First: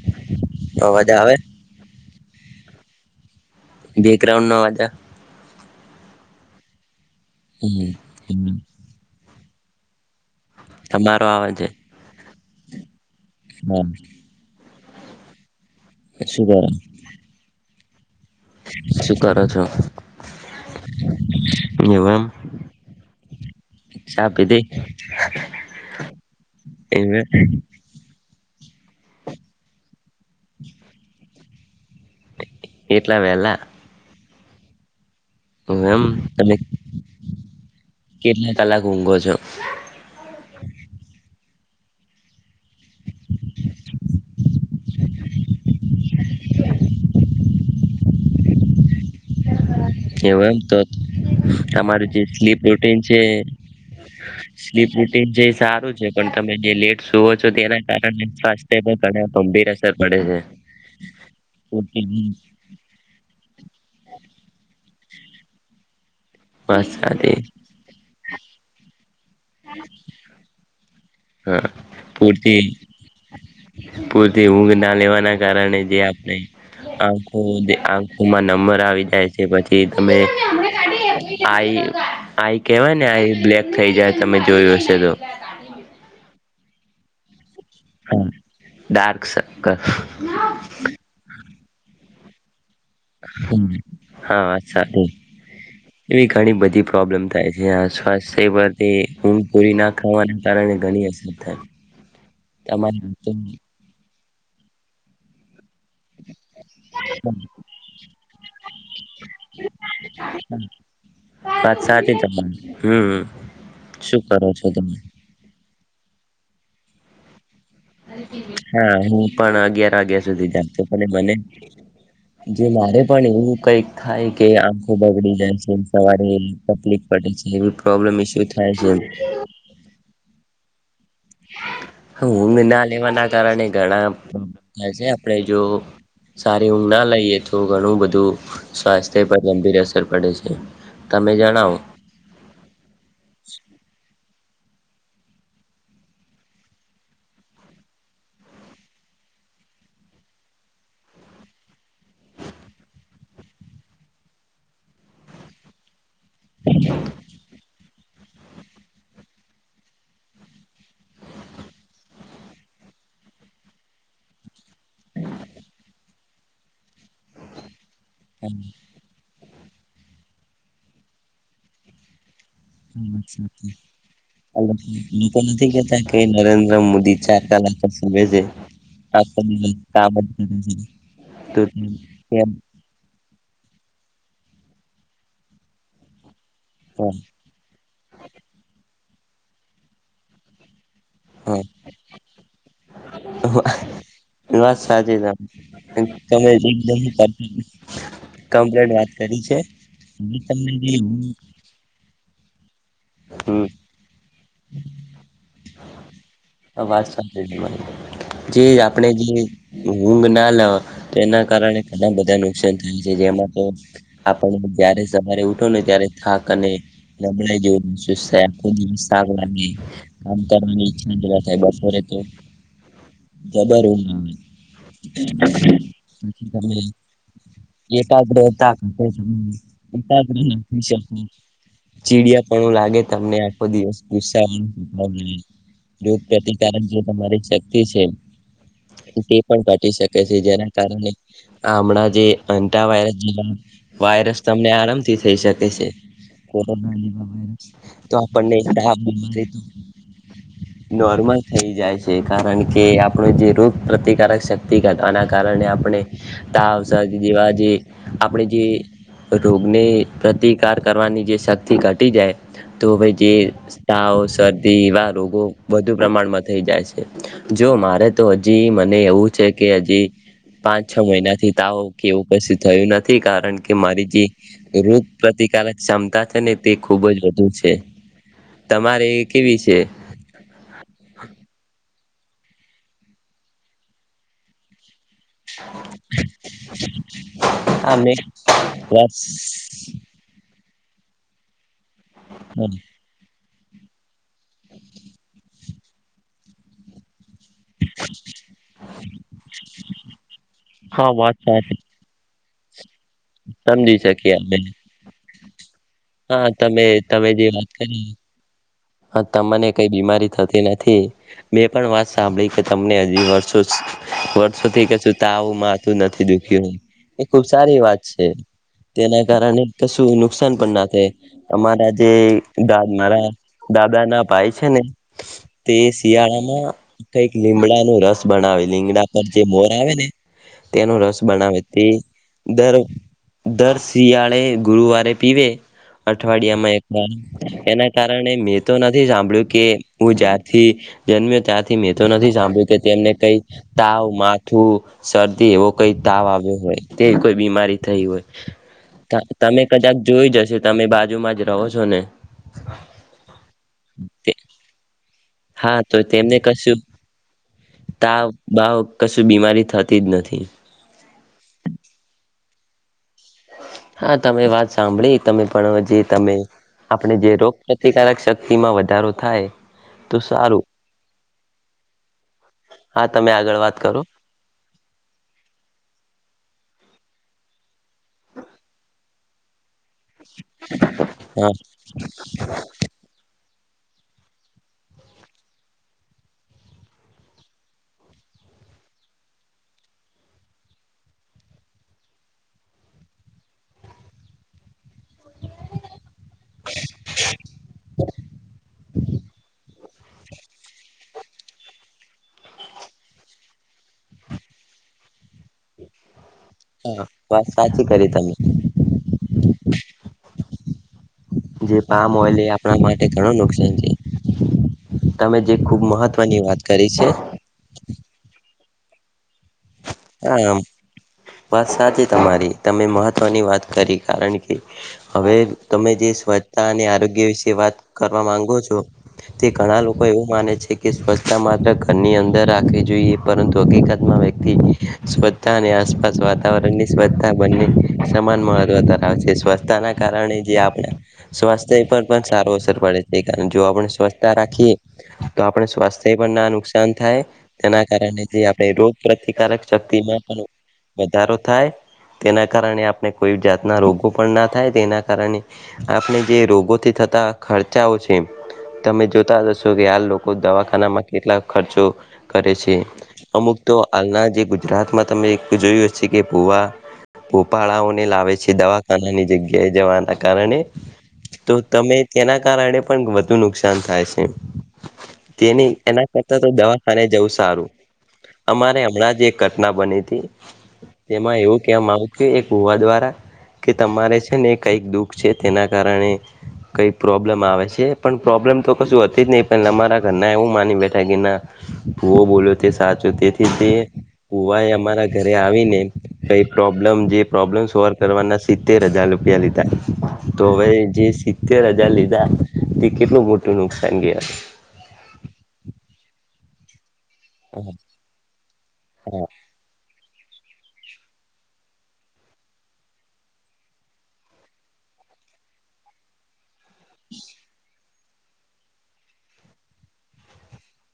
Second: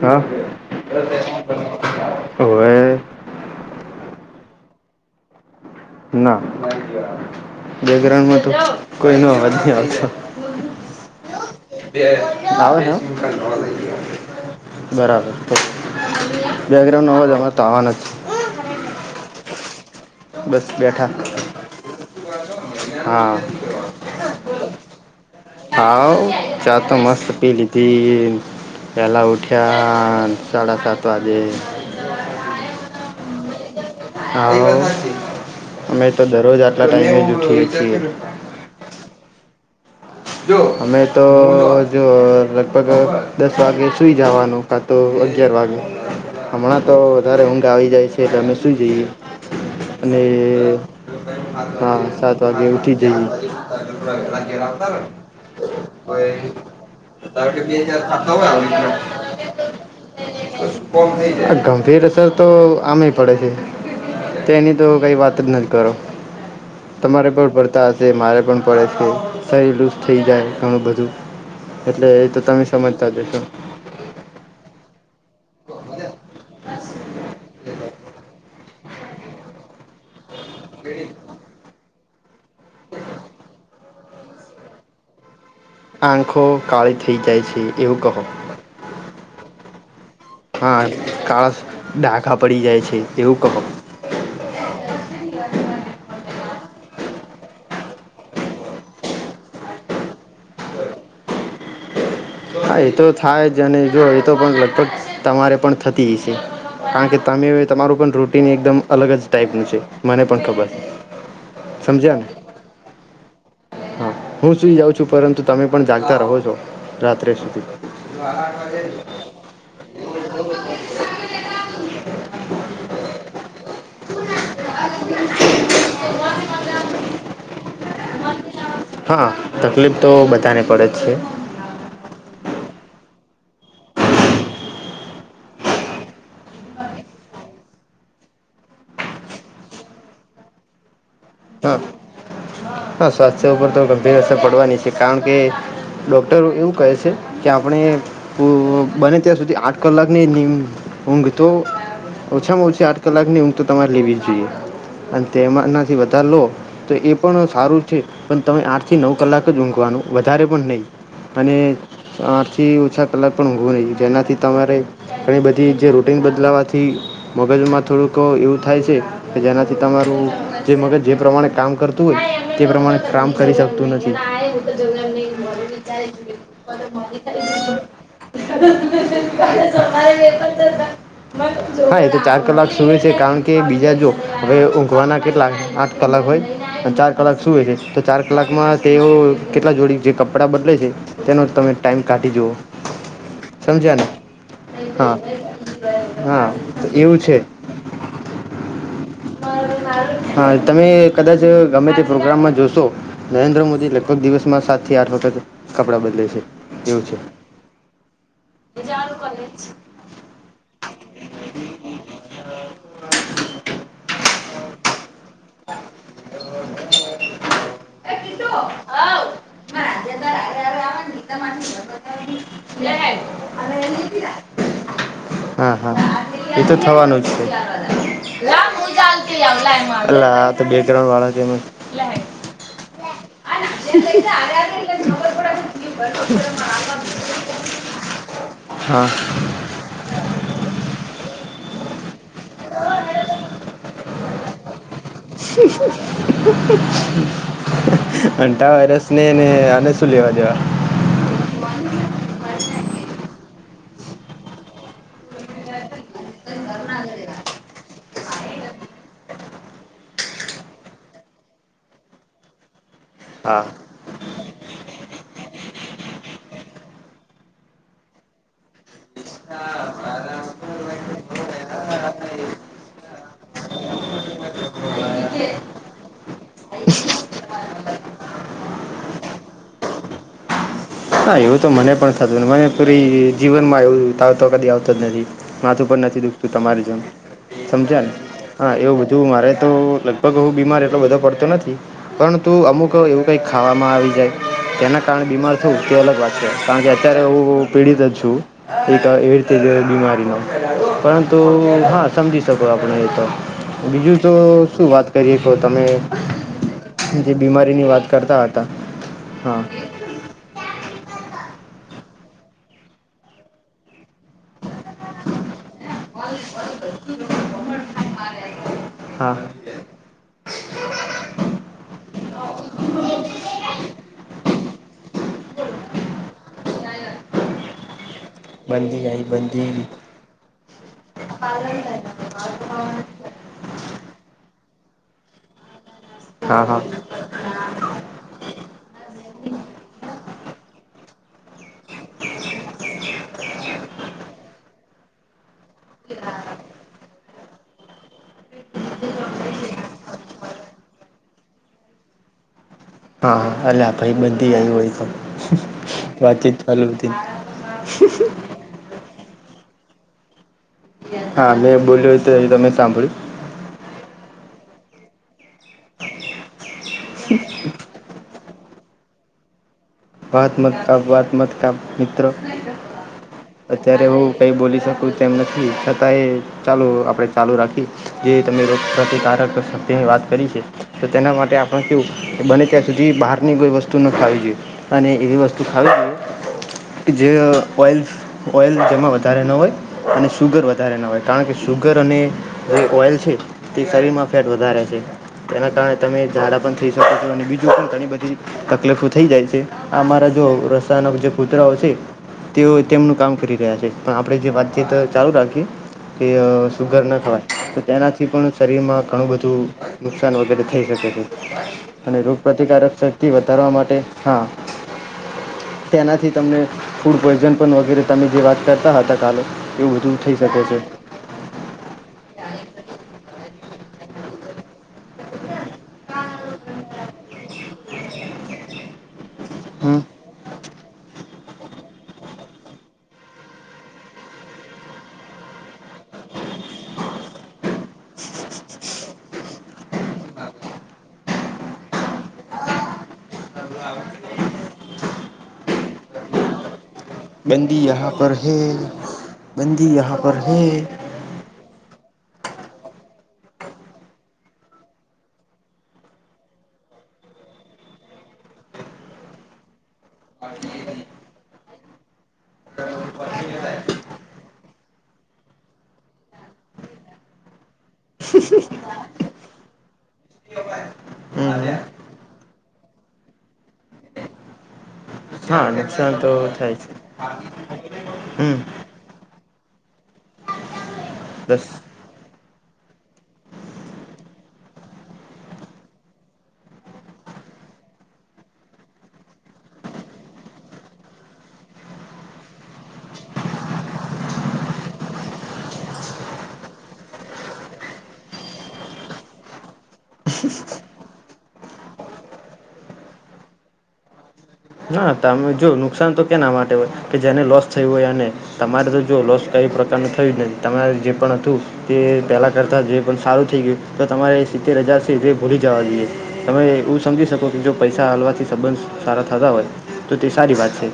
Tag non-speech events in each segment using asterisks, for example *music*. હા અવાજ આવે હોવે *unintelligible* બેકરાઉન્ડ ન વ *unintelligible* ના હમ બેક્રઉન્ડમાં તો કોઈ નો અવાજ નહી આવતો તમારો આવે છે આવે છે. બરાબર તો અછી તા *unintelligible* નજમા તવા નથી શું કરો છો બસ બેઠા એવું એમ હા ચા પીધી હાવ ચાતો એવે મસ્ત પી લી તથી પલા ઉઠ્યા સાડા સાત વાજે એટલા વહેલા હા એવું એમ અમે તો તમે દરરોજ આટલા ટાઈમે જ ઉઠીએ છીએ કેટલા કલાક ઊંઘો છો અમે તો જો લગભગ દસ વાગે સુઈ જવાનું કા તો અગિયાર વાગે હમણાં તો વધારે ઊંડા આવી જાય છે એટલે અમે સૂઈ જઈએ અને એવ એમ તો હા અમારું જે સાત સ્લીપ વાગે ઉઠી રૂટીન છે જઈએ સ્લીપ રૂટીન જે સારું છે પણ તમે જે લેટ જુઓ છો તેના કારણે સ્્ય ઘ ગંભીર અસર પડે છે ગંભીર પૂરતી અસર તો આમ પડે છે તેની તો કઈ વાત જ નથી કરો ઊંઘ તમારે પણ પડતા તે મારે પણ પડે છે કે શરીર લૂઝ થઈ જાય ઘણું બધું હા એટલે એ તો પૂરતી તમે સમજતા જશો પૂરતી ઊંઘ ના લેવાના કારણે જે આપણે આંખો આંખોમાં નંબર આવી જાય છે પછી તમે આઈ આઈ કેવાય ને આઈ બ્લેક થઈ જાય તમે જોયું હશે તો આંખો કાળી થઈ જાય છે એવું કહો હા ડાર્ક સર્કલ હા કારળશ ડાખા પડી જાય છે એવું કહો હમ હા વાત સાચી એવી ઘણી બધી પ્રોબ્લેમ થાય છે સ્વાસ્થ્ય પરથી ઊંઘ પૂરી ના ખાવાના કારણે ઘણી અસર થાય હા એ તો થાય તમારી જ અને જો એ તો પણ લગભગ તમારે પણ થતી જ છે કારણ કે તમે તમારું પણ રૂટિન એકદમ અલગ જ ટાઈપનું છે મને પણ ખબર છે વાત સાચી સમજ્યા ને તમારી હમ હા શું કરો હું છો સુધ તમે જાઉં છું પરંતુ તમે પણ જાગતા રહો છો રાત્રે સુધી આઠ વાગ્યે હા હું પણ અગિયાર વાગ્યા સુધી જાગતો પણ મને જે મારે પણ એવું કઈક થાય કે આંખો બગડી જાય છે સવારે તકલીફ પડે છે એવી પ્રોબ્લેમ ઇસ્યુ થાય છે એમ હા તકલીફ તો બધાને પડે જ છે ઊઘ ના લેવાના કારણે ઘણાબ થ છે આપણે જો સારી ઊંઘ ના લઈએ તો ઘણું બધું સ્વાસ્થ્ય પર ગંભીર અસર પડે છે તમે જણાવ હા હા સ્વાસ્થ્ય ઉપર તો ગંભીર અસર પડવાની છે કારણ કે ડોક્ટરો એવું કહે છે કે આપણે બને ત્યાં સુધી આઠ કલાકની ઊંઘ તો ઓછામાં ઓછી આઠ કલાક હું તો તમારે લેવી જ જોઈએ અને તે એમાં નાથી લો તો એ પણ સારું છે પણ તમે આઠ થી નવ કલાક જ ઊંઘવાનું વધારે પણ નહીં અને આઠ થી ઓછા કલાક પણ ઊઘવું નહી જેનાથી તમારે ઘણી બધી જે રૂટિન બદલાવાથી મગજમાં થોડુંક એવું થાય છે કે જેનાથી તમારું જે મગજ જે પ્રમાણે કામ કર તે પ્રમાણે કામ કરી શકતું નથી લોકો નથી કેતા કે નરેન્દ્ર મોદી ચાર કલાક સુવે છે આખો દિવસ કામ જ કરે છે તો *unintelligible* હા એ તો ચાર તેમ કલાક સુૂય છે કારણ કે બીજા જો હવે ઊંઘવાના કેટલા આઠ કલાક હોય અને ચાર હા કલાક શું છે તો ચાર કલાકમાં તેઓ કેટલા જોડી જે કપડાં બદલે છે તેનો તમે ટાઈમ કાઢી જુઓ સમજ્યા ને વાત હા સાચી ત હા તમે તો એવું છે કમપ્લેન્ટ વા હા તમે કદાચ ગમે તે પ્રોગ્રામમાં જોશો નરેન્દ્ર હમ મોદી લ કો દિવસમાં સાતથી આઠ વખત કપડાં બદલે છે એવું વાત છે સાચી જે આપણે જાણું જે કોલેજ ઊંઘ ના લેવા એના કારણે ઘણા બધા નુકસાન થાય છે, જેમાં તો આપણ જારે સવારે ગમે ત્યારે થાક અને નબળાઈ જેવું *inaudible* એ સસ્તું થાય, કીટુ આખો દિવસ મારા થાક લાગે. આજે તાર કામ હારે હારે કરવાની આવવાની ઈચ્છા જ થાય ગીતામાંથી ઘર બપોરે. તો, બતાવવાની. *unintelligible* અને જબર એની ઉંધ આવે. પીડા. હા હા પછી, એ તો તમે થવાનું જ છે *inaudible* એકાગ્રતા રહેતા. અલા આ તો નથી, બેકગ્રાઉન્ડ શકું વાળા તેમ આ ચીડિયાપણું લાગે, તમને *inaudible* બધી વસ્તુ નાની લઈને દિવસ હારે હારે *unintelligible* એટલે ખબર પડે કે જીવ બગડે ભર બપોરેમાં પ્રતિકારક, જે આવવાનું. તમારી શક્તિ છે. હા તે પણ કાધી શકે છે, જેના કારણે હમણાં જે *unintelligible* હંનતા વાયરસ જે વાયરસ. તમને આરમથી.. વાયરસ તો આપણને હંનતા તાવ વાયરસને બીમારી ને તો એને શું લેવા દેવા? નોર્મલ થઈ જાય ભગવાનને છે, કારણ મારી કે, નાખે. આપણો જે રોગ પ્રતિકારક શક્તિઆના કારણે આપણે તને તાવ ઘર ના *unintelligible* જડે. દવા જે આપણે જે રોગને પ્રતિકાર કરવાની, જે શક્તિ ઘટી જાય તો ભાઈજે હા એટલે તાવ, શરદી એવા રોગો વધુ પ્રમાણમાં થઈ જાય છે, જો મારે તો હજી મને એવું છે, કે હજી પાંચ-છ મહિનાથી, તાવો કેવું કશી થયું નથી. કારણ કે, મારી જે રોગ પ્રતિકારક ક્ષમતા છે, ને તે ખુબજ વધુ છે. તમારે કેવી છે? હા, એવું તો મને પણ થતું, મને પૂરી જીવનમાં એવું તાવ તો કદી આવતો જ નથી. માથુંપણ નથી, દુખતું. તમારી જેમ આ સમજ્યા ને મેં હા એવું બધું મારે બસ તો *unintelligible* તોવુ બીમાર એટલો બધો પડતો નથી, પરંતુ હમ. અમુક એવું કંઈક ખાવામાં આવી જાય, તેના કારણે બીમાર થવું, તે અલગ વાત છે. કારણ કે અત્યારે એવું પીડિત જ છું, એક એવી રીતે જ બીમારીનો હા વાત પરંતુ, સાચી *inaudible* હા સમજી શકો, આપણેએ તો સમજી બીજું તો શકીએ અમે શું વાત કરીએ. તો તમે હા તમે જે બીમારીની વાત કરતા હતા. હ, હા તમને કઈ બીમારી થતી નથી. મેં પણ વાત સાંભળી કે, તમને હજી વર્ષો વર્ષોથી કે સુું તમને આવું માતું નથી દું એ ખુબ સારી વાત છે, તેના હા કારણે કશું નુકસાન પણના થાય. અમારા જે દાદ મારા દાદાના ભાઈ છે, ને તે શિયાળામાં કઈક લીમડાનો રસ બનાવે બંધી લીંગડા આઈ પર, જે મોર બંધી આવેને તેનો રસ બનાવે તે દર દર શિયાળે ગુરુવારે પીવે, હા અઠવાડિયામાં હા એક વાર એના કારણે કારણે, મેં તો નથી સાંભળ્યું કે, હું જારથી જન્મ્યો ત્યાંથી મેં તો નથી, સાંભળ્યું કે તેમને કઈ તાવ, માથું, શરદી એવો કઈ તાવ આવ્યો હોય, તે કોઈ બીમારી થઈ હોય તમે કદાક જોઈ જશે, તમે બાજુમાં જ રહો છો ને હા, અલા ભાઈ બધી આવ્યો હોય, તો હા તો તેમને વાતચીત કશું ચાલુ હતી તાવ, બાવ કશું બીમારી થતી જ નથી. હા, મેં બોલ્યો, તો તમે સાંભળ્યું. હા, તમે વાત સાંભળી, તમે પણ જે તમે આપણે જે રો પ્રતિકારક શક્તિમાં વધારો થાય. તો વાત સારું મત કપ વાત મત કપ મિત્ર. હા તમે આગળ વાત કરો અત્યારે, હું કંઈ બોલી શકું, તેમ નથી. છતાં એ ચાલુ, આપણે ચાલુ રાખીએ, જે તમે રોગ પ્રતિકારત શ.. તે વાત કરી છે. તો તેના હા માટે આપણે કેવું બને ત્યાં, સુધી બહારની, કોઈ વસ્તુ ન ખાવવી જોઈએ. અને એવી વસ્તુ ખાવી જોઈએ, જે ઓઇલ.. ઓઇલ, જેમાં વધારે ન હોય અને સુુગર વધારે ન હોય, કારણ કે સુુગર અને.. જે ઓઇલ છે, તે શરીર માં ફેટ વધારે છે. તેના કારણે, તમે ઝાડા પણ થઈ શકો છો અને બીજું પણ, ઘણી બધી તકલીફો થઈ જાય છે. અમારા જો રસ્તા ના જે કૂતરાઓ છે. તેઓ તેમનું કામ કરી રહ્યા છે પણ આપણે જે વાતચીત ચાલુ રાખીએ કે અ સુુગર હા ન ખવાય વાત તો સાચી કરી તેનાથી તમે પણ શરીરમાં ઘણું બધું નુકસાન વગેરે થઈ જશે બધું જે પામ અને ઓઇલ એ આપણા રોગપ્રતિકારક માટે શક્તિ ઘણું વધારવા નુકસાન છે માટે હા તમે જે ખૂબ તેનાથી મહત્વની તમને વાત કરી છે ફૂડ પોઈઝન પણ વગેરે તમે જે વાત કરતા હતા કાલે એવું બધુ થઈ આમ શકે છે. વાત સાચ તમારી તમે મહત્વની વાત કરી કારણ કે હવે તમે જે સ્વચ્છતા અને આરોગ્ય વિશે વાત કરવા માંગો છો. તે ઘણા હમ લોકો એવું માને છે કે સ્વચ્છતા માત્ર ઘરની અંદર રાખવી જોઈએ પરંતુ હકીકતમાં વ્યક્તિ સ્વચ્છતા અને આસપાસ વાતાવરણ ની સ્વચ્છતા બંને સમાન મહત્વ ધરાવે છે. સ્વચ્છતાના કારણે જે આપણે સ્વાસ્થ્ય પર પણ સારો અસર પડે છે. કારણ જો આપણે સ્વચ્થતા રાખીએ તો આપણે સ્વાસ્થ્ય પણ ના નુકસાન થાય બંદી તેના યહાં કારણે પર જે હે આપણે રોગ પ્રતિકારક બંદી યહાં તેમાં પર પણ હે વધારો થાય. તેના કારણે આપણે કોઈ જાતના રોગો પણ ના થાય તેના કારણે આપણે જે રોગોથી થતા ખર્ચાઓ છે. તમે જોતા જ હશો કે આ લોકો દવાખાનામાં કેટલા ખર્ચો કરે છે. અમુક તો હાલના જે ગુજ ગુજરાતમાં તમે એક જોયું હછે કે ભૂવા ભોપાળાઓને લાવે છે. દવાખાનાની જગ કે જવાના કારણે તો હમ તમે તેના કારણે પણ વધુ નુકસાન થાય છે. હા તેની એના નુકસાન કરતા તો થાય છે દવાખાને જવું સારું હમ અમારે હમણાં જ એક ઘટના બની તી તેમાં એવું બસ કેમ આવ કે એક હોવા દ્વારા કે તમારે છે ને કંઈક દુઃખ છે તેના કારણે કઈ પ્રોબ્લેમ આવે છે પણ પ્રોબ્લેમ તો કશું હતી જ નહી પણ અમારા ઘરના એવું માની બેઠા કે ના ભૂવો બોલ્યો તે સાચો તેથી તે ભૂવા એ અમારા ઘરે આવીને કઈ પ્રોબ્લેમ જે પ્રોબ્લેમ સોલ્વ કરવાના સિત્તેર હજાર રૂપિયા લીધા. તો હવે જે સિત્તેર હજાર લીધા તે કેટલું મોટું નુકસાન ગયા હશે. ના તમે જો નુકસાન તો કેના માટે હોય કે જેને લોસ હા થયું હોય અને તમારે તો જો હા લોસ કઈ પ્રકારનું થયું જ નહી તમારે જે પણ હતું. તે પહેલાં કરતા જે પણ સારું થઈ ગ્યું તો તમારે સિત્તેર હજાર છે એ ભૂલી જવા જોઈએ. તમે એવું સમજી શકો કે જો પૈસા હાલવાથી સંબંધ સારા થતા હોય તો તે સારી વાત છે.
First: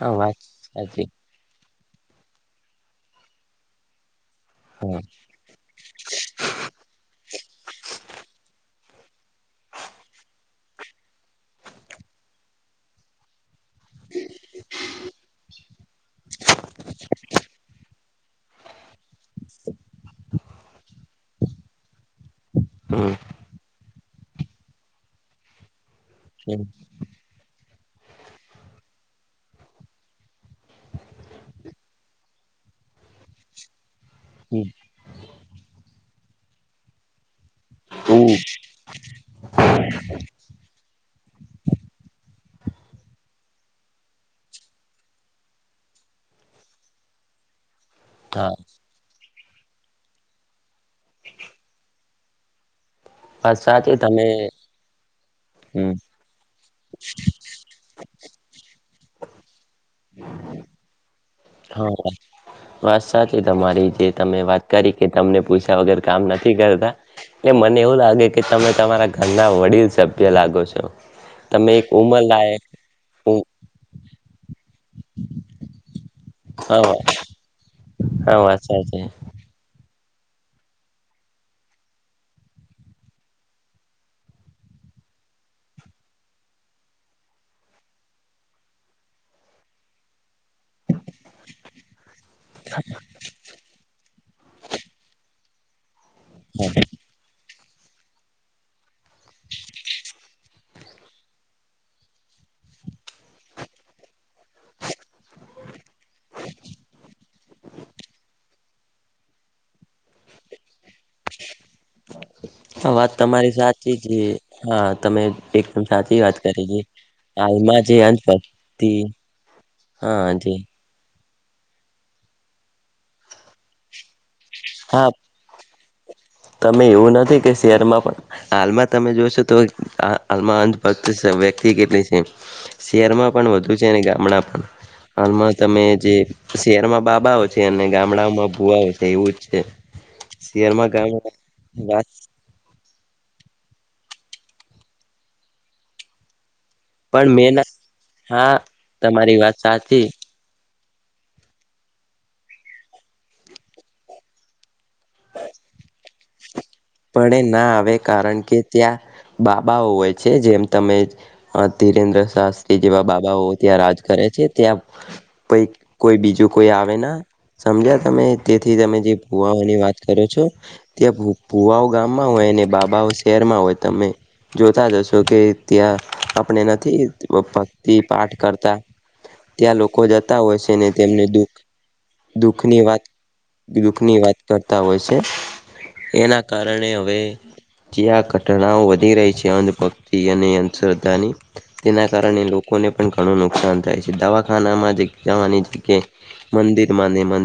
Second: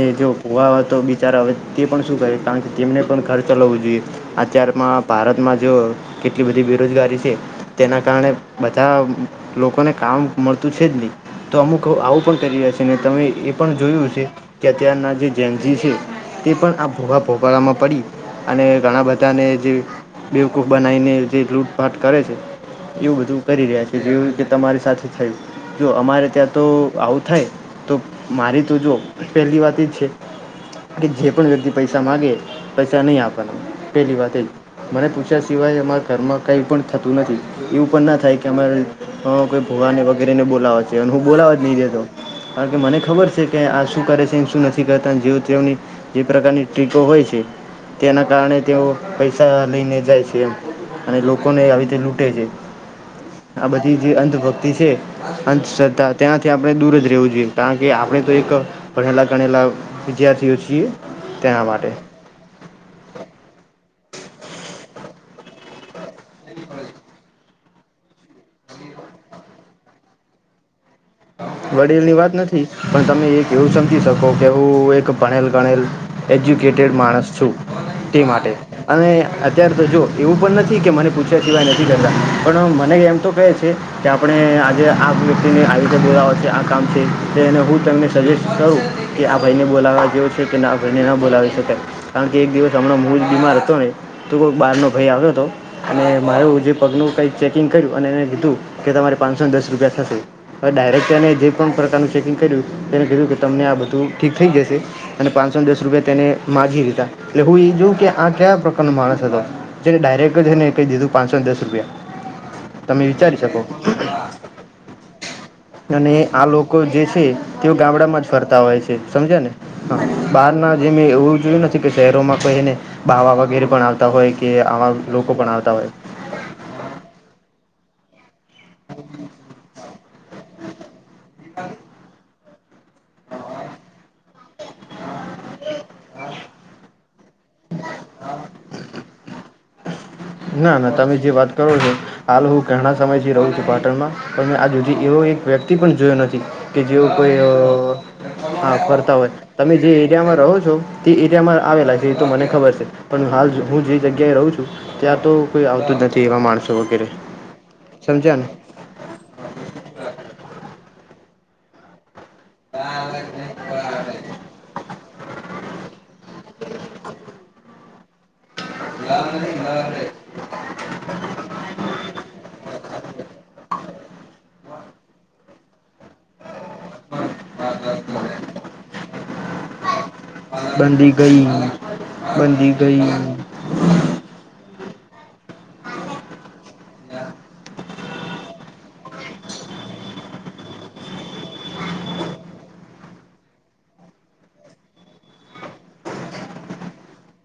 હા જો વાત ભૂવા હો તો સાચી બિચારા હવે તે પણ શું કરે? કારણ કે તેમને પણ ઘર ચલાવવું જોઈએ હા અત્યારમાં ભારતમાં જો કેટલી બધી બેરોજગારી છે? તેના કારણે બધા મ-મ લોકોને કામ મળતું છે જ નહી, તો અમુક આવું પણ કરી રહ્યા છે ને તમે એ પણ જોયું છે કે અત્યારના જે જેનજી છે. તે પણ આ ભોગા ભોગાળામાં પડી અને ઘણા બધાને જે બેવકૂફ બનાઇ ને જે લૂંટ પાટ કરે છે હમ એવું બધું કરી રહ્યા છે જેવી રીતે તમારી સાથે થયું. જો અમારે ત્યાં હમ તો આવું થાય તો મારી તો જો પહેલી વાત એ જ છે. કે જે પણ વ્યક્તિ પૈસા માંગે પૈસા નહી આપવાના પેલી વાત મને પૂછ્યા સિવાય અમારા ઘરમાં કંઈ પણ થતું નથી. એવું પણ ના થાય હમ કે અમારે હ, કોઈ ભૂવાને વગેરે ને બોલાવા છે અને હું બોલાવ જ નહીં દે દઉં કારણ કે મને ખબર છે કે આ શું કરે છે ન શું નથી કરતા જેઓ તેમની જે પ્રકારની ટ્રીકો હોય છે તેના હા કારણે તેઓ પૈસા લઈને જાય છે અને લોકોને આવી રીતે લૂંટે છે. વાત આ બધી સાચી જે તમે અંધભક્તિ છે. હમ અંધશ્ર્ધા ત્યાંથી આ આપણે દૂર જ રહેવું જોઈએ કારણ કે આપણે તો એક ભણેલા ગણેલા વિદ્યાર્થીઓ છીએ તેના માટે હા વાત સાથેચ તમારી જે તમે વાત કરી કે તમને પૂસા વગર કામ નથી કરતા એટ મને એવું લાગે કે તમે તમારા ઘરના વડીલ સભ્ય લાગો છો તમે એક વડીલ ની ઉમર વાત લાયક નથી પણ તમે એક એવું સમ સમજી શકો કે હું એક ભણેલ ગણેલ એજ્યુકેટેડ હા માણસ છું તે હા માટે વાત સાચી અને અત્યાર તો જો એવું પણ નથી કે મને પૂછયા સિવાય નથી જતા પણ મને એમ તો કહે છે કે આપણે આજે આ વ્યક્તિને આ જોયા હો છે આ કામ છેને હું તમને સજેસ્ટ કરું કે આ ભાઈને બોલાવવા જેવુ છે કે ના આપને ન બોલાવી શકાય કારણ કે એક દિવસ હમણાં મૂળ બીમાર હતો નહીં ત કોક બાર નો ભાઈ આવ્યો હતો અને મારું જે પગ નું કઈક ચેકિંગ કર્યું અને એને લીધું કે તમારે પાંચસોને દસ રૂપિયા થશે હવે ડાયરેક્ટ એને જે પણ પ્રકારનું ચેકિંગ કર્યું તેને કીધું કે તમને આ બધું ઠીક થઈ જશે અને પાંચસો ને દસ રૂપિયા તેને માગી દીધા એટલે હું એ જોઉ કે આ કયા પ્રકારનો માણસ હતો જેને ડાયરેક્ટ છે ને કઈ દીધું પાંચસોને દસ રૂપિયા તમે વિચારી શકો જે હા તમે એકદમ અને સાચી વાત આ કરી લોકો જે છે તેઓ હાલમાં જે ગામડામાં જ ફરતા હોય અંધભક્તિ છે સમજીયા ને હા બહાર જી ના જે મેં એવું જોયું નથી કે શહેરોમાં કોઈ એને બાાવા વગેરે પણ આવતા હોય કે કે આવા હા લોકો પણ આવતા હોય તમે એવું નથી કે શેરમાં પણ હાલમાં તમે જોશો તો હાલમાં વ્યક્તિ કેટલી છે શહેરમાં પણ વધુ છે અને ગામડા પણ હાલમાં તમે જે શહેરમાં બાબાઓ છે અને ગામડાઓમાં ભુવાઓ છે એવું જ છે ના શહેરમાં ના ગામ તમે જે વાત કરો છો વાત હાલ હ ઘણા સમયથી રહું છું પાટણમાં પણ મેં આ જુ એવો એક વ્યક્તિ પણ જોયો નથી કે જેવું પણ કોઈ મેં હા કરતા હોય તમારી વાત તમે જે સાચી એરિયામાં રહો છો તે એરિયામાં આવેલા છે એ તો મને ખબર છે પણ હાલ હું જે જગ્યાએ રહું છું ત્યાં તો કોઈ આવતું જ નથી એવા માણસો વગેરે પણ એ ના આવે સમજ્યા કારણ ને કે ત્યાં બાબાઓ હોય છે જેમ તમે ધીરેન્દ્ર શાસ્ ત્રી જેવા બાબાઓ ત્યાં રાજ કરે છે ત્યાં પઈક કોઈ બીજું કોઈ આવે ના સમજ્યા તમે તેથી તમે જે ભુવાઓની વાત કરો છો ત્યાં ભૂ ભૂઆ ઓ ગામમાં હોય ને બાબાઓ શહેરમાં હોય તમે જોતા જશો કે ત્યાં આપણે નથી ભક્તિ પાઠ કરતા ત્યાં લોકો જતા હોય છે ને બંદી તેમને ગઈ દુખ બંદી દુખની વાત ગઈ દુઃખ ની વાત કરતા હોય છે એના કારણે હવે જે આ ઘટનાઓ વધી રહી છે અંધભક્તિ અને અંધશ્ર્ધાની તેના કારણે લોકોને પણ ઘણું નુકસાન થાય છે દવાખાનામાં જગ્યા ઓની જગ્યા એ ન મંદિર માને મંદિર